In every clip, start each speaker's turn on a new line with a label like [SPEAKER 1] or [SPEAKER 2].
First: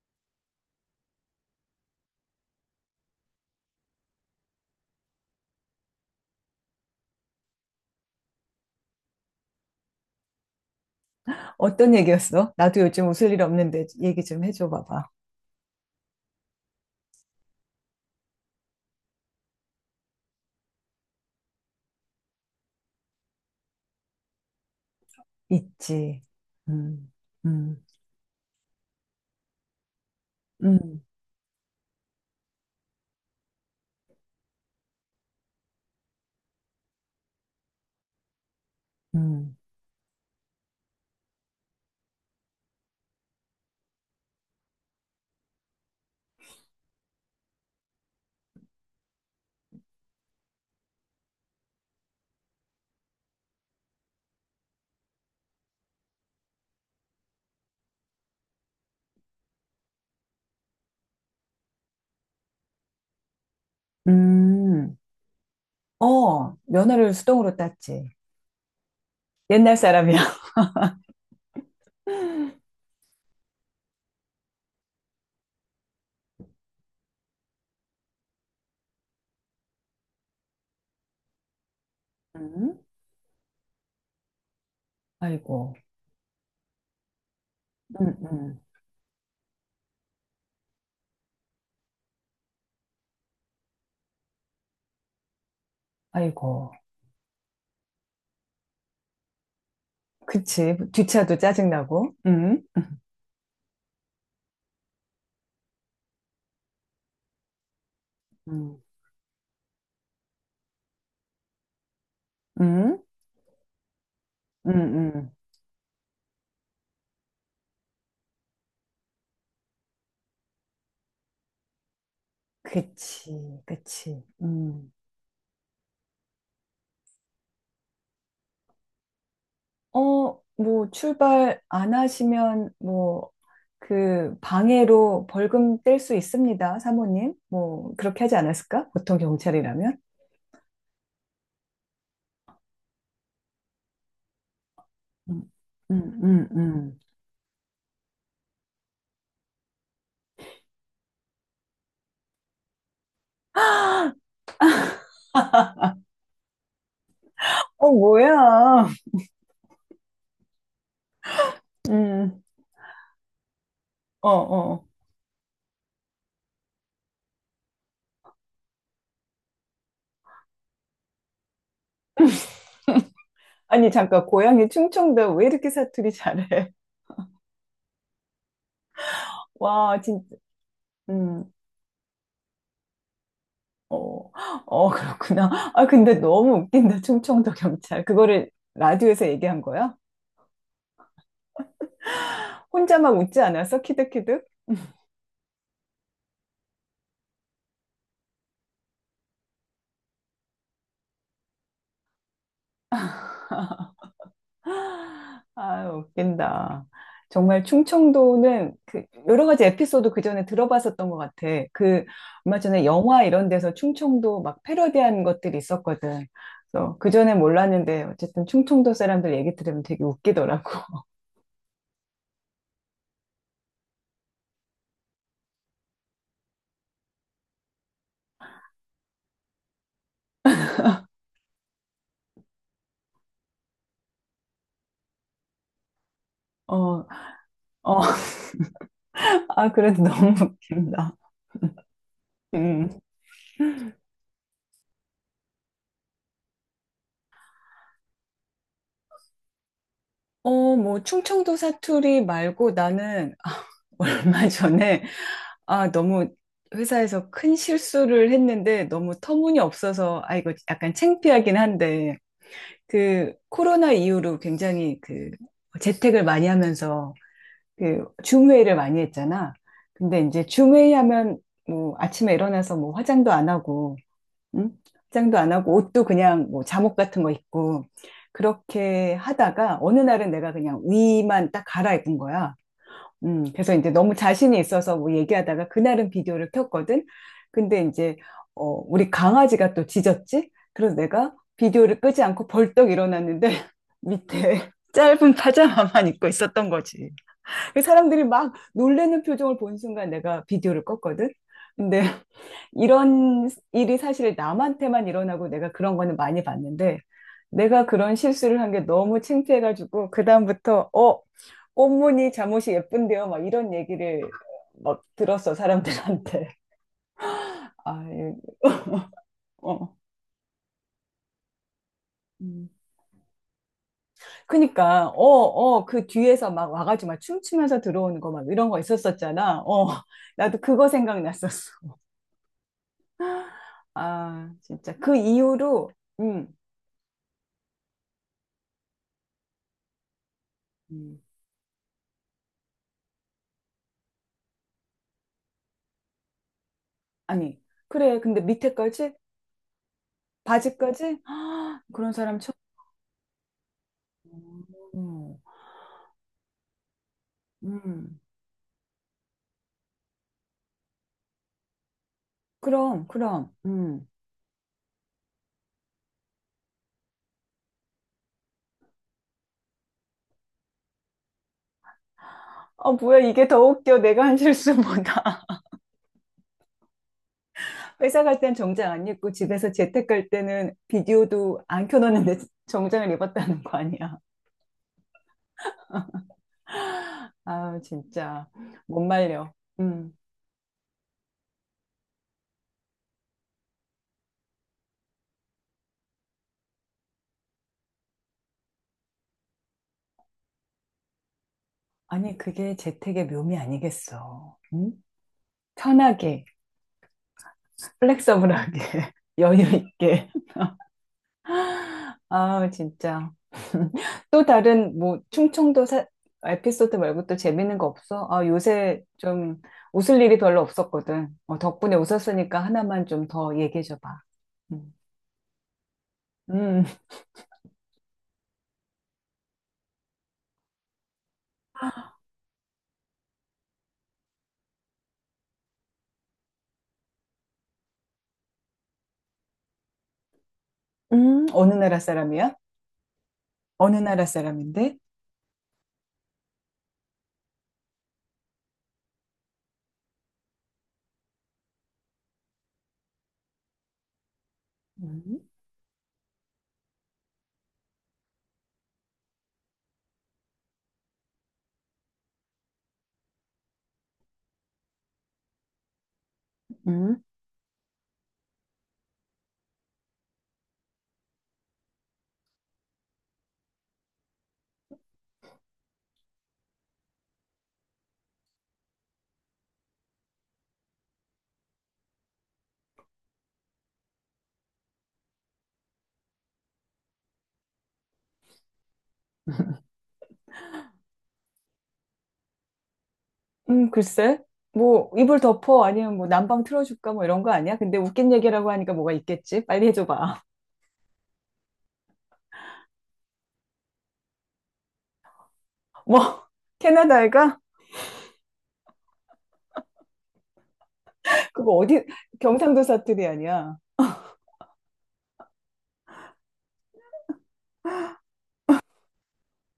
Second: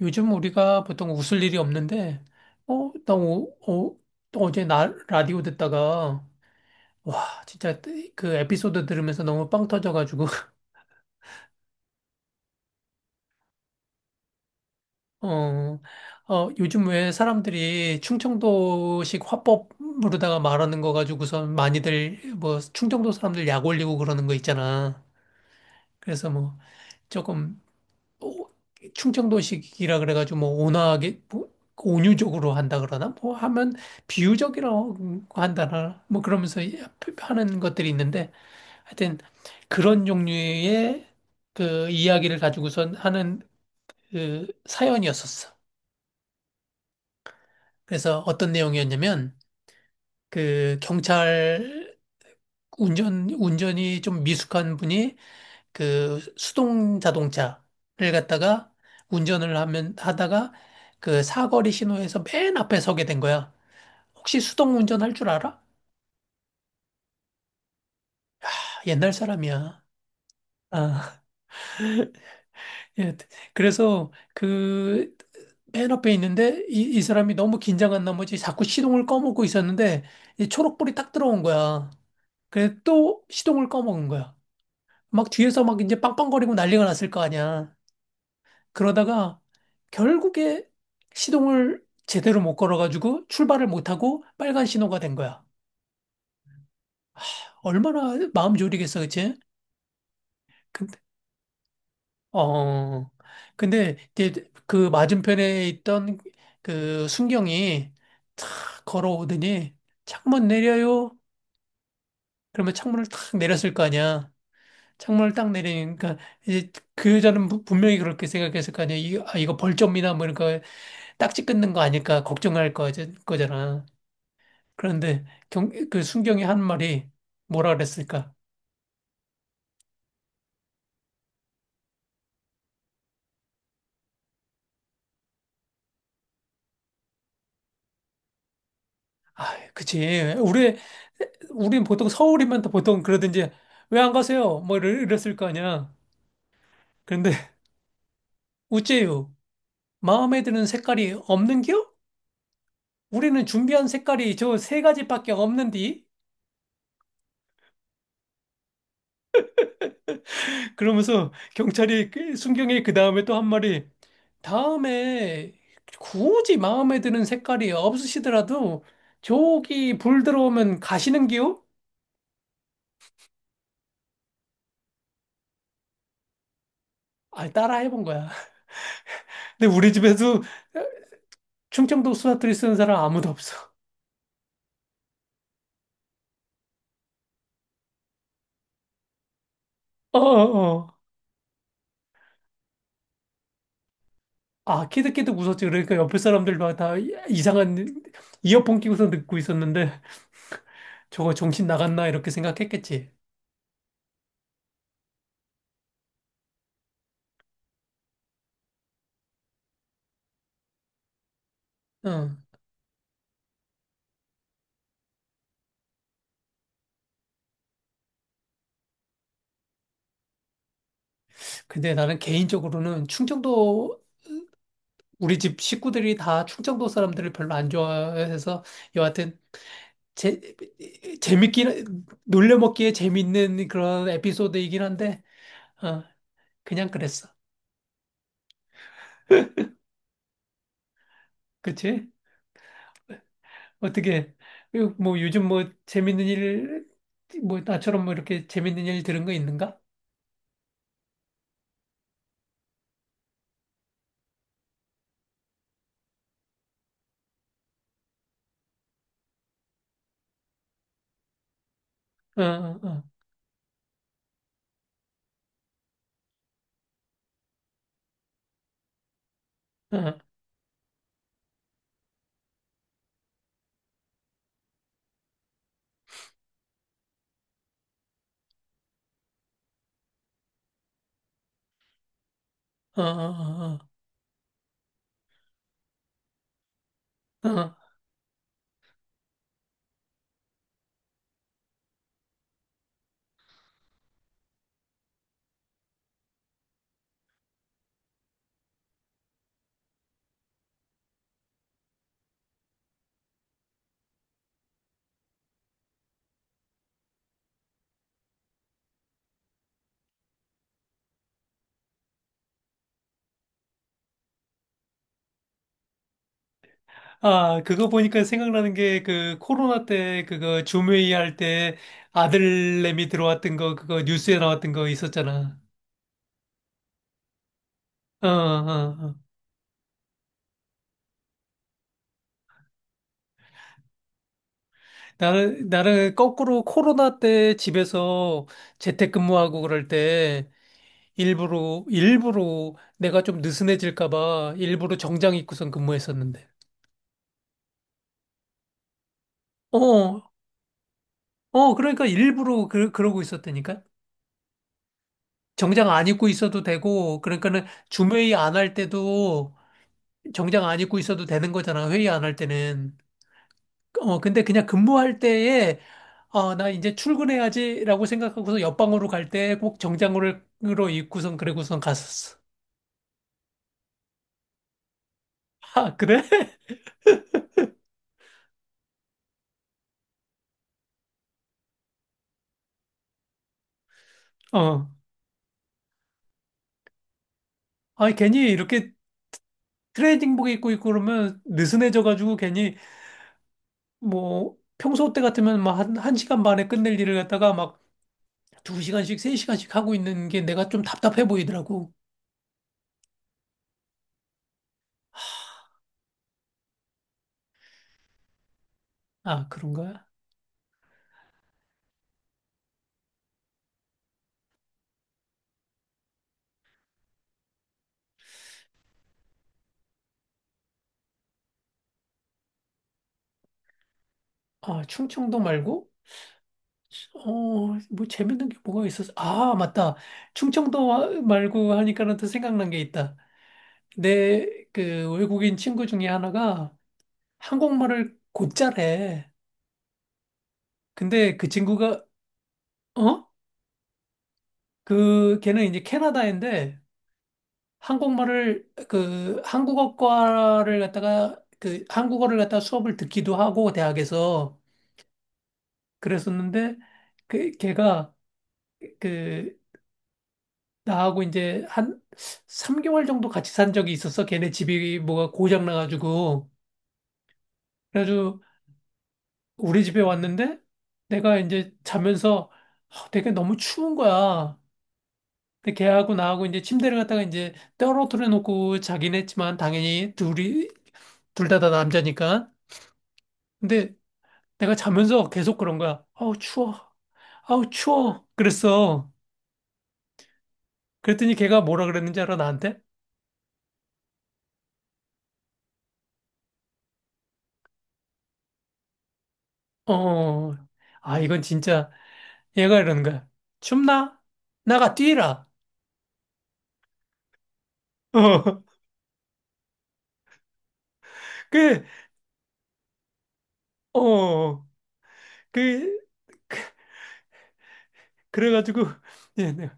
[SPEAKER 1] 요즘 우리가 보통 웃을 일이 없는데, 어, 나 오, 어, 어제 나 라디오 듣다가, 와, 진짜 그 에피소드 들으면서 너무 빵 터져가지고,
[SPEAKER 2] 어떤 얘기였어? 나도 요즘 웃을 일 없는데 얘기 좀 해줘 봐봐.
[SPEAKER 1] 어, 요즘 왜 사람들이 충청도식 화법 으로다가 말하는 거 가지고선 많이들, 뭐, 충청도 사람들 약 올리고 그러는 거 있잖아.
[SPEAKER 2] 있지.
[SPEAKER 1] 그래서 뭐,
[SPEAKER 2] 음,
[SPEAKER 1] 조금
[SPEAKER 2] 음,
[SPEAKER 1] 오- 충청도식이라 그래가지고 뭐
[SPEAKER 2] 음,
[SPEAKER 1] 온화하게 뭐 온유적으로 한다 그러나 뭐 하면 비유적이라고 한다나 뭐 그러면서 하는 것들이 있는데 하여튼
[SPEAKER 2] 음.
[SPEAKER 1] 그런 종류의 그 이야기를 가지고선 하는 그 사연이었었어. 그래서 어떤 내용이었냐면 그 경찰 운전이 좀 미숙한 분이 그 수동 자동차를 갖다가 운전을 하면 하다가 그 사거리 신호에서 맨 앞에 서게 된 거야. 혹시 수동
[SPEAKER 2] 음.
[SPEAKER 1] 운전할 줄 알아?
[SPEAKER 2] 어, 면허를 수동으로 땄지.
[SPEAKER 1] 아, 옛날
[SPEAKER 2] 옛날
[SPEAKER 1] 사람이야.
[SPEAKER 2] 사람이야.
[SPEAKER 1] 아, 예. 그래서 그 맨 앞에 있는데 이 사람이 너무 긴장한 나머지 자꾸 시동을 꺼먹고 있었는데 이 초록불이 딱 들어온 거야. 그래서
[SPEAKER 2] 음,
[SPEAKER 1] 또 시동을 꺼먹은 거야. 막 뒤에서
[SPEAKER 2] 아이고.
[SPEAKER 1] 막 이제 빵빵거리고 난리가 났을 거 아니야.
[SPEAKER 2] 음, 음.
[SPEAKER 1] 그러다가 결국에 시동을 제대로 못 걸어가지고 출발을 못하고 빨간 신호가 된 거야.
[SPEAKER 2] 아이고.
[SPEAKER 1] 얼마나 마음 졸이겠어, 그치?
[SPEAKER 2] 그치.
[SPEAKER 1] 근데,
[SPEAKER 2] 뒷차도 짜증나고.
[SPEAKER 1] 어, 어, 어. 근데 이제 그 맞은편에 있던 그 순경이 탁
[SPEAKER 2] 음,
[SPEAKER 1] 걸어오더니 창문 내려요. 그러면
[SPEAKER 2] 음,
[SPEAKER 1] 창문을 탁 내렸을 거 아니야.
[SPEAKER 2] 음,
[SPEAKER 1] 창문을
[SPEAKER 2] 음.
[SPEAKER 1] 딱 내리니까 이제 그 여자는 분명히 그렇게 생각했을 거 아니야. 이거 벌점이나 뭐 이런 거 딱지 끊는 거 아닐까 걱정할 거,
[SPEAKER 2] 그치,
[SPEAKER 1] 거잖아.
[SPEAKER 2] 그치. 음.
[SPEAKER 1] 그런데 그 순경이 한 말이 뭐라 그랬을까?
[SPEAKER 2] 어, 뭐, 출발 안 하시면, 뭐, 그, 방해로 벌금 뗄 수 있습니다, 사모님. 뭐, 그렇게 하지 않았을까? 보통
[SPEAKER 1] 아,
[SPEAKER 2] 경찰이라면?
[SPEAKER 1] 그치. 우린 보통 서울이면 또 보통 그러든지 왜 안 가세요? 뭐 이랬을 거
[SPEAKER 2] 음,
[SPEAKER 1] 아니야.
[SPEAKER 2] 음, 음, 음.
[SPEAKER 1] 그런데 우째요. 마음에 드는 색깔이 없는겨? 우리는 준비한 색깔이 저 세 가지밖에 없는디?
[SPEAKER 2] 어, 뭐야.
[SPEAKER 1] 그러면서 경찰이 그
[SPEAKER 2] 음,
[SPEAKER 1] 순경이 그 다음에 또 한 말이
[SPEAKER 2] 어, 어.
[SPEAKER 1] 다음에 굳이 마음에 드는 색깔이 없으시더라도 저기 불 들어오면 가시는겨?
[SPEAKER 2] 아니, 잠깐, 고향이 충청도 왜 이렇게 사투리 잘해?
[SPEAKER 1] 아, 따라 해본 거야. 근데 우리
[SPEAKER 2] 와, 진짜,
[SPEAKER 1] 집에도
[SPEAKER 2] 음,
[SPEAKER 1] 충청도 수사투리 쓰는 사람 아무도 없어.
[SPEAKER 2] 어, 어, 그렇구나. 아, 근데 너무 웃긴다, 충청도 경찰. 그거를 라디오에서 얘기한 거야?
[SPEAKER 1] 어, 어, 어.
[SPEAKER 2] 혼자 막 웃지 않았어? 키득키득?
[SPEAKER 1] 아, 키득키득 웃었지. 그러니까 옆에 사람들도 다 이상한 이어폰 끼고서 듣고 있었는데 저거 정신 나갔나 이렇게 생각했겠지.
[SPEAKER 2] 아, 웃긴다. 정말 충청도는 그 여러 가지 에피소드 그 전에 들어봤었던 것 같아. 그
[SPEAKER 1] 응.
[SPEAKER 2] 얼마 전에 영화 이런 데서 충청도 막 패러디한 것들이 있었거든. 그래서 그 전에 몰랐는데 어쨌든 충청도 사람들 얘기 들으면 되게 웃기더라고.
[SPEAKER 1] 근데 나는 개인적으로는 충청도 우리 집 식구들이 다 충청도 사람들을 별로 안 좋아해서 여하튼 재 재밌긴 놀려먹기에 재밌는 그런 에피소드이긴 한데 어, 그냥
[SPEAKER 2] 어,
[SPEAKER 1] 그랬어.
[SPEAKER 2] 어, 아, 그래도 너무 웃긴다.
[SPEAKER 1] 그치?
[SPEAKER 2] 음.
[SPEAKER 1] 어떻게 그 뭐 요즘 뭐 재밌는 일 뭐 나처럼 뭐 이렇게 재밌는 일 들은 거 있는가?
[SPEAKER 2] 어, 뭐 충청도 사투리 말고 나는 얼마 전에 아, 너무 회사에서 큰 실수를 했는데 너무 터무니없어서, 아, 이거 약간 창피하긴 한데,
[SPEAKER 1] 어, 어, 어,
[SPEAKER 2] 그 코로나 이후로 굉장히 그 재택을 많이 하면서 그줌 회의를 많이 했잖아.
[SPEAKER 1] 어,
[SPEAKER 2] 근데 이제 줌 회의하면 뭐 아침에 일어나서 뭐 화장도 안 하고, 응? 화장도 안 하고 옷도 그냥 뭐 잠옷 같은 거 입고 그렇게 하다가 어느 날은 내가 그냥 위만 딱 갈아입은 거야.
[SPEAKER 1] 어,
[SPEAKER 2] 그래서
[SPEAKER 1] 어,
[SPEAKER 2] 이제 너무 자신이 있어서 뭐 얘기하다가 그날은 비디오를 켰거든.
[SPEAKER 1] 어. 어.
[SPEAKER 2] 근데 이제, 어, 우리 강아지가 또 짖었지? 그래서 내가 비디오를 끄지 않고 벌떡 일어났는데 밑에 짧은 파자마만 입고 있었던 거지. 그 사람들이 막 놀라는 표정을 본 순간 내가 비디오를 껐거든. 근데 이런 일이 사실 남한테만 일어나고 내가 그런 거는 많이 봤는데 내가 그런 실수를 한 게 너무 창피해가지고 그다음부터 어 꽃무늬 잠옷이 예쁜데요 막 이런 얘기를 막 들었어 사람들한테
[SPEAKER 1] 아, 그거
[SPEAKER 2] 아
[SPEAKER 1] 보니까
[SPEAKER 2] 예.
[SPEAKER 1] 생각나는 게 그 코로나
[SPEAKER 2] 어.
[SPEAKER 1] 때 그거 줌회의 할 때
[SPEAKER 2] 음.
[SPEAKER 1] 아들내미 들어왔던 거 그거 뉴스에 나왔던 거
[SPEAKER 2] 그니까 어
[SPEAKER 1] 있었잖아.
[SPEAKER 2] 어 그 뒤에서 막 와가지고 막 춤추면서 들어오는
[SPEAKER 1] 어,
[SPEAKER 2] 거 막 이런 거
[SPEAKER 1] 어, 어.
[SPEAKER 2] 있었었잖아 어 나도 그거 생각났었어 아, 진짜. 그
[SPEAKER 1] 나는
[SPEAKER 2] 이후로,
[SPEAKER 1] 나는
[SPEAKER 2] 음,
[SPEAKER 1] 거꾸로 코로나 때 집에서 재택근무하고 그럴 때
[SPEAKER 2] 음.
[SPEAKER 1] 일부러, 일부러 내가 좀 느슨해질까봐 일부러 정장 입고선 근무했었는데.
[SPEAKER 2] 아니. 그래, 근데 밑에까지?
[SPEAKER 1] 어,
[SPEAKER 2] 바지까지? 아,
[SPEAKER 1] 그러니까
[SPEAKER 2] 그런 사람 처음.
[SPEAKER 1] 일부러 그러고 있었다니까?
[SPEAKER 2] 어, 음,
[SPEAKER 1] 정장 안 입고 있어도 되고, 그러니까는
[SPEAKER 2] 음.
[SPEAKER 1] 줌회의 안 할 때도 정장 안 입고 있어도 되는 거잖아, 회의 안 할 때는.
[SPEAKER 2] 그럼, 그럼,
[SPEAKER 1] 근데 그냥 근무할 때에, 아, 나 이제 출근해야지라고 생각하고서 옆방으로 갈 때 꼭 정장으로 입고선 그러고선 갔었어.
[SPEAKER 2] 어, 뭐야, 이게 더 웃겨. 내가 한 실수보다.
[SPEAKER 1] 아, 그래?
[SPEAKER 2] 회사 갈 땐 정장 안 입고 집에서 재택 갈 때는 비디오도 안 켜놓는데 정장을 입었다는 거 아니야.
[SPEAKER 1] 어.
[SPEAKER 2] 아,
[SPEAKER 1] 아,
[SPEAKER 2] 진짜.
[SPEAKER 1] 괜히 이렇게
[SPEAKER 2] 못 말려. 음.
[SPEAKER 1] 트레이딩복 입고 있고 그러면 느슨해져가지고 괜히 뭐 평소 때 같으면 막 한 시간 반에 끝낼 일을 갖다가 막 두 시간씩, 세 시간씩 하고 있는 게 내가 좀 답답해 보이더라고.
[SPEAKER 2] 아니, 그게 재택의 묘미 아니겠어. 응? 편하게. 플렉서블하게,
[SPEAKER 1] 아,
[SPEAKER 2] 여유
[SPEAKER 1] 그런가?
[SPEAKER 2] 있게. 아, 진짜. 또 다른, 뭐, 충청도 사- 에피소드 말고 또 재밌는 거 없어? 아, 요새 좀 웃을 일이 별로 없었거든. 어, 덕분에 웃었으니까 하나만 좀 더 얘기해줘 봐.
[SPEAKER 1] 아,
[SPEAKER 2] 음.
[SPEAKER 1] 충청도 말고?
[SPEAKER 2] 음,
[SPEAKER 1] 어, 뭐 재밌는 게 뭐가 있었어? 아, 맞다. 충청도 말고 하니까는 또 생각난 게 있다. 내 그 외국인 친구 중에 하나가 한국말을 곧잘해. 근데 그
[SPEAKER 2] 어느 나라
[SPEAKER 1] 친구가,
[SPEAKER 2] 사람이야?
[SPEAKER 1] 어?
[SPEAKER 2] 어느 나라 사람인데?
[SPEAKER 1] 그, 걔는 이제 캐나다인데, 한국말을 그 한국어과를 갖다가 그 한국어를 갖다가 수업을 듣기도 하고 대학에서
[SPEAKER 2] 음,
[SPEAKER 1] 그랬었는데 그 걔가 그 나하고 이제 한 3개월 정도 같이 산 적이 있었어. 걔네 집이 뭐가 고장 나가지고
[SPEAKER 2] 음,
[SPEAKER 1] 그래가지고 우리 집에 왔는데 내가 이제 자면서 되게 너무 추운 거야. 근데 걔하고 나하고 이제 침대를 갖다가 이제 떨어뜨려 놓고 자긴 했지만 당연히 둘이 둘 다 남자니까. 근데 내가 자면서 계속 그런 거야. 아우, 추워. 아우, 추워. 그랬어. 그랬더니 걔가 뭐라 그랬는지 알아, 나한테?
[SPEAKER 2] 글쎄. 뭐, 이불 덮어? 아니면 뭐, 난방 틀어줄까? 뭐, 이런 거 아니야? 근데 웃긴 얘기라고 하니까 뭐가 있겠지? 빨리
[SPEAKER 1] 어,
[SPEAKER 2] 해줘봐.
[SPEAKER 1] 어, 어." 아, 이건 진짜, 얘가 이러는 거야. 춥나? 나가 뛰라.
[SPEAKER 2] 뭐, 캐나다 애가?
[SPEAKER 1] 어,
[SPEAKER 2] 그거
[SPEAKER 1] 그,
[SPEAKER 2] 어디 경상도 사투리 아니야?
[SPEAKER 1] 어, 어, 어. 그, 그래가지고, 예, 내가,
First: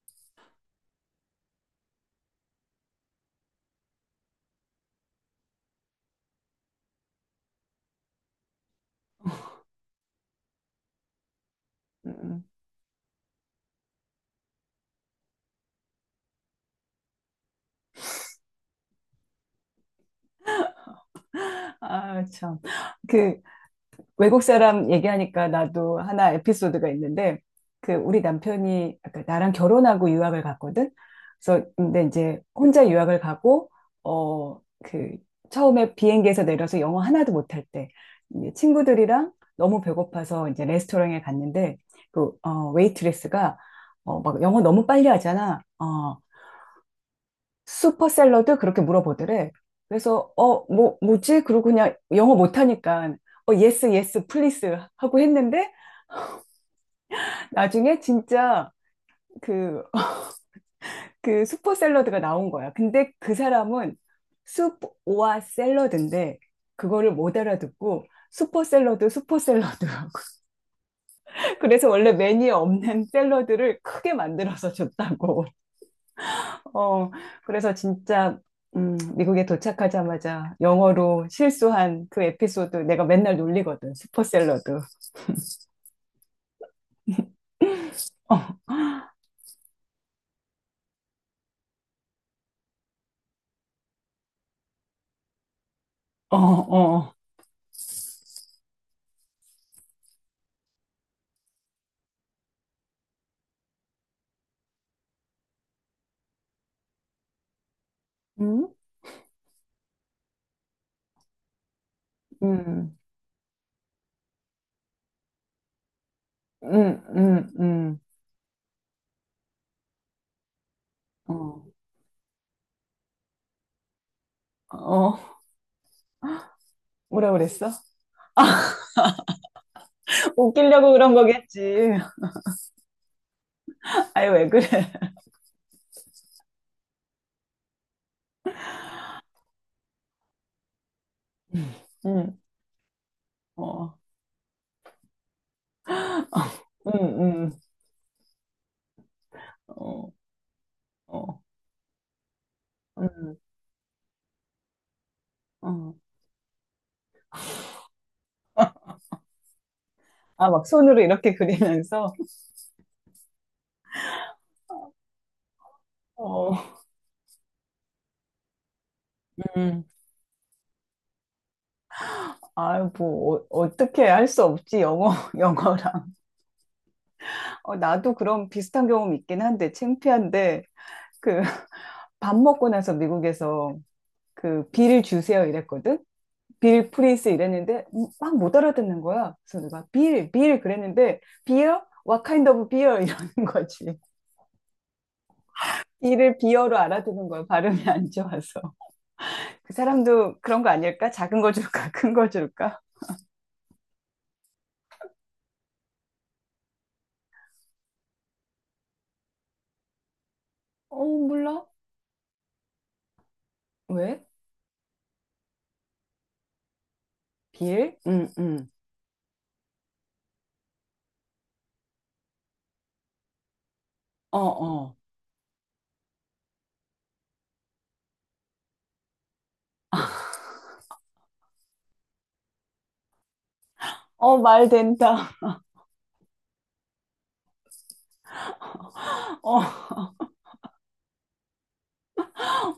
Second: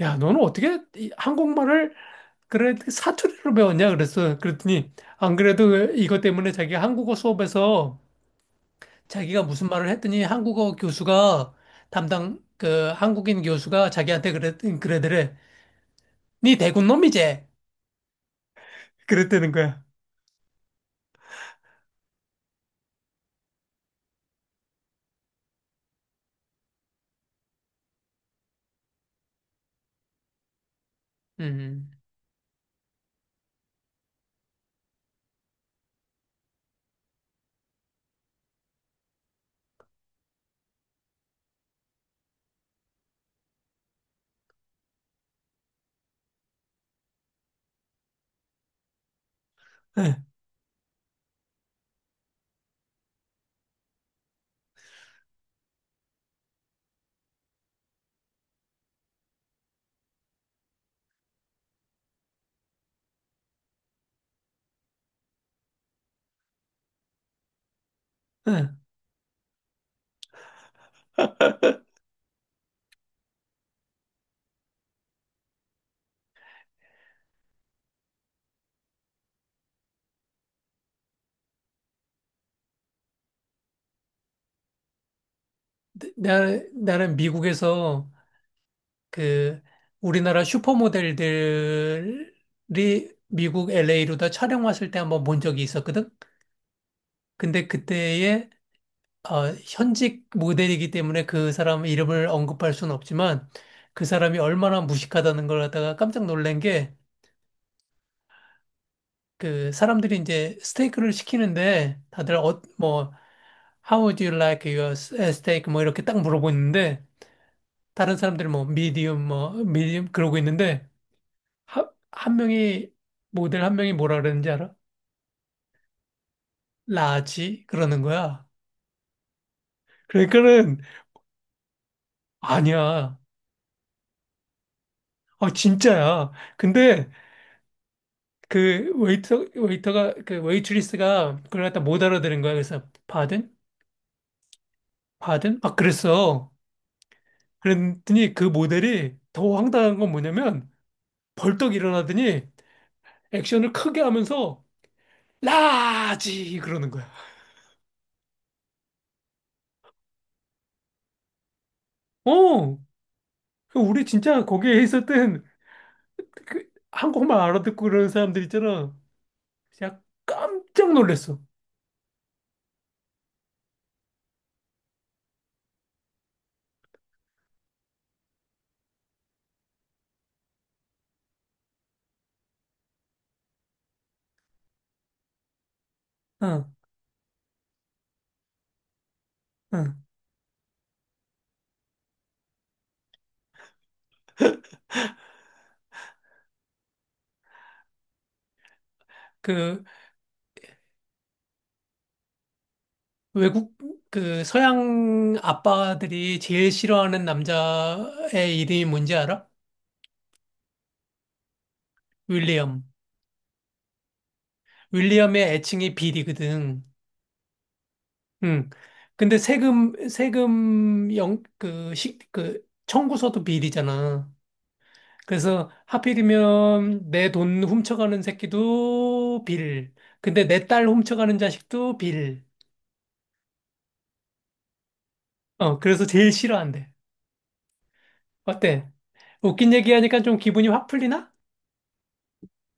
[SPEAKER 1] 야, 너는 어떻게 이 한국말을, 그래, 그 사투리로 배웠냐? 그랬어. 그랬더니, 안 그래도 이것 때문에 자기 한국어 수업에서 자기가 무슨 말을 했더니 한국어 교수가 담당
[SPEAKER 2] 음,
[SPEAKER 1] 그 한국인 교수가 자기한테 그랬 그래더래. 네 대군 놈이제. 그랬다는 거야.
[SPEAKER 2] 아, 참. 그 외국 사람 얘기하니까 나도 하나 에피소드가 있는데 그 우리 남편이 아까 나랑 결혼하고 유학을 갔거든. 그래서
[SPEAKER 1] 음,
[SPEAKER 2] 근데 이제 혼자 유학을 가고 어 그 처음에 비행기에서 내려서 영어 하나도 못할 때 이제 친구들이랑 너무 배고파서 이제 레스토랑에 갔는데 그 어, 웨이트레스가 어, 막 영어 너무 빨리 하잖아. 어, 슈퍼셀러드 그렇게 물어보더래.
[SPEAKER 1] 응,
[SPEAKER 2] 그래서 어, 뭐 뭐지? 그러고 그냥 영어 못하니까 어, 예스 예스 플리스 하고 했는데 나중에 진짜 그 그 슈퍼셀러드가 나온 거야. 근데 그 사람은 숲오와 샐러드인데 그거를 못 알아듣고
[SPEAKER 1] 응.
[SPEAKER 2] 슈퍼샐러드 슈퍼샐러드 그래서 원래 메뉴에 없는 샐러드를 크게 만들어서 줬다고. 어, 그래서 진짜, 미국에 도착하자마자 영어로 실수한 그 에피소드 내가 맨날 놀리거든. 슈퍼셀러드.
[SPEAKER 1] 나, 나는 미국에서 그 우리나라 슈퍼모델들이 미국 LA로 다 촬영 왔을 때 한번 본 적이 있었거든.
[SPEAKER 2] 어, 어, 어.
[SPEAKER 1] 근데 그때의 현직 모델이기 때문에 그 사람 이름을 언급할 수는 없지만 그 사람이 얼마나 무식하다는 걸 갖다가 깜짝 놀란 게
[SPEAKER 2] 음?
[SPEAKER 1] 그 사람들이 이제 스테이크를 시키는데 다들 어,
[SPEAKER 2] 음,
[SPEAKER 1] 뭐 How would you like your steak? 뭐 이렇게 딱
[SPEAKER 2] 음,
[SPEAKER 1] 물어보는데
[SPEAKER 2] 음, 음.
[SPEAKER 1] 다른 사람들이 뭐 medium 뭐 medium 그러고 있는데
[SPEAKER 2] 어,
[SPEAKER 1] 한 명이 모델 한 명이 뭐라 그러는지 알아?
[SPEAKER 2] 어. 뭐라
[SPEAKER 1] 라지
[SPEAKER 2] 그랬어?
[SPEAKER 1] 그러는 거야. 그러니까는
[SPEAKER 2] 웃기려고 그런 거겠지.
[SPEAKER 1] 아니야.
[SPEAKER 2] 아이, 왜 그래?
[SPEAKER 1] 아 진짜야. 근데 그 웨이터 웨이터가 그 웨이트리스가 그걸
[SPEAKER 2] 음,
[SPEAKER 1] 갖다 못
[SPEAKER 2] 음,
[SPEAKER 1] 알아들은 거야. 그래서 pardon?
[SPEAKER 2] 어,
[SPEAKER 1] pardon? 막 그랬어.
[SPEAKER 2] 음, 음,
[SPEAKER 1] 그랬더니 그 모델이 더 황당한
[SPEAKER 2] 어,
[SPEAKER 1] 건 뭐냐면
[SPEAKER 2] 어,
[SPEAKER 1] 벌떡 일어나더니
[SPEAKER 2] 음,
[SPEAKER 1] 액션을 크게 하면서
[SPEAKER 2] 어.
[SPEAKER 1] 라지 그러는 거야.
[SPEAKER 2] 아, 막 손으로 이렇게 그리면서,
[SPEAKER 1] 어, 그 우리 진짜 거기에 있었던 그
[SPEAKER 2] 어,
[SPEAKER 1] 한국말 알아듣고 그러는 사람들 있잖아.
[SPEAKER 2] 음.
[SPEAKER 1] 진짜 깜짝 놀랐어.
[SPEAKER 2] 아유, 뭐, 어, 어떻게 할 수 없지, 영어, 영어랑. 어, 나도 그런 비슷한 경험 있긴 한데, 창피한데, 그, 밥 먹고 나서 미국에서 그, 빌 주세요 이랬거든?
[SPEAKER 1] 응,
[SPEAKER 2] 빌 프리스 이랬는데, 막못 알아듣는 거야. 그래서 내가
[SPEAKER 1] 응.
[SPEAKER 2] 빌, 빌 그랬는데, 비어? What kind of beer? 이러는 거지. 이를 비어로 알아듣는 거야. 발음이 안 좋아서. 그
[SPEAKER 1] 그
[SPEAKER 2] 사람도 그런 거 아닐까? 작은 거 줄까? 큰 거 줄까?
[SPEAKER 1] 외국 그 서양 아빠들이 제일 싫어하는 남자의 이름이 뭔지 알아?
[SPEAKER 2] 어, 몰라.
[SPEAKER 1] 윌리엄.
[SPEAKER 2] 왜?
[SPEAKER 1] 윌리엄의 애칭이 빌이거든.
[SPEAKER 2] 빌? 응,
[SPEAKER 1] 음.
[SPEAKER 2] 응.
[SPEAKER 1] 근데 세금 영, 그, 시, 그, 청구서도 빌이잖아.
[SPEAKER 2] 어, 어.
[SPEAKER 1] 그래서 하필이면 내 돈 훔쳐가는 새끼도 빌. 근데 내 딸 훔쳐가는 자식도 빌.
[SPEAKER 2] 어, 말 된다.
[SPEAKER 1] 어, 그래서 제일 싫어한대. 어때? 웃긴
[SPEAKER 2] 어,
[SPEAKER 1] 얘기하니까 좀 기분이 확 풀리나?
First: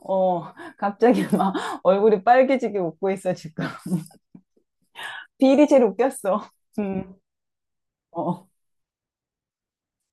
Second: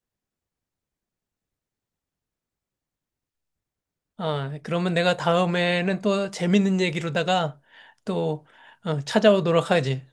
[SPEAKER 2] 어, 갑자기 막 얼굴이 빨개지게 웃고 있어, 지금.
[SPEAKER 1] 어, 그러면 내가
[SPEAKER 2] 비일이 제일
[SPEAKER 1] 다음에는 또
[SPEAKER 2] 웃겼어.
[SPEAKER 1] 재밌는
[SPEAKER 2] 음,
[SPEAKER 1] 얘기로다가 또
[SPEAKER 2] 어.
[SPEAKER 1] 찾아오도록 하지.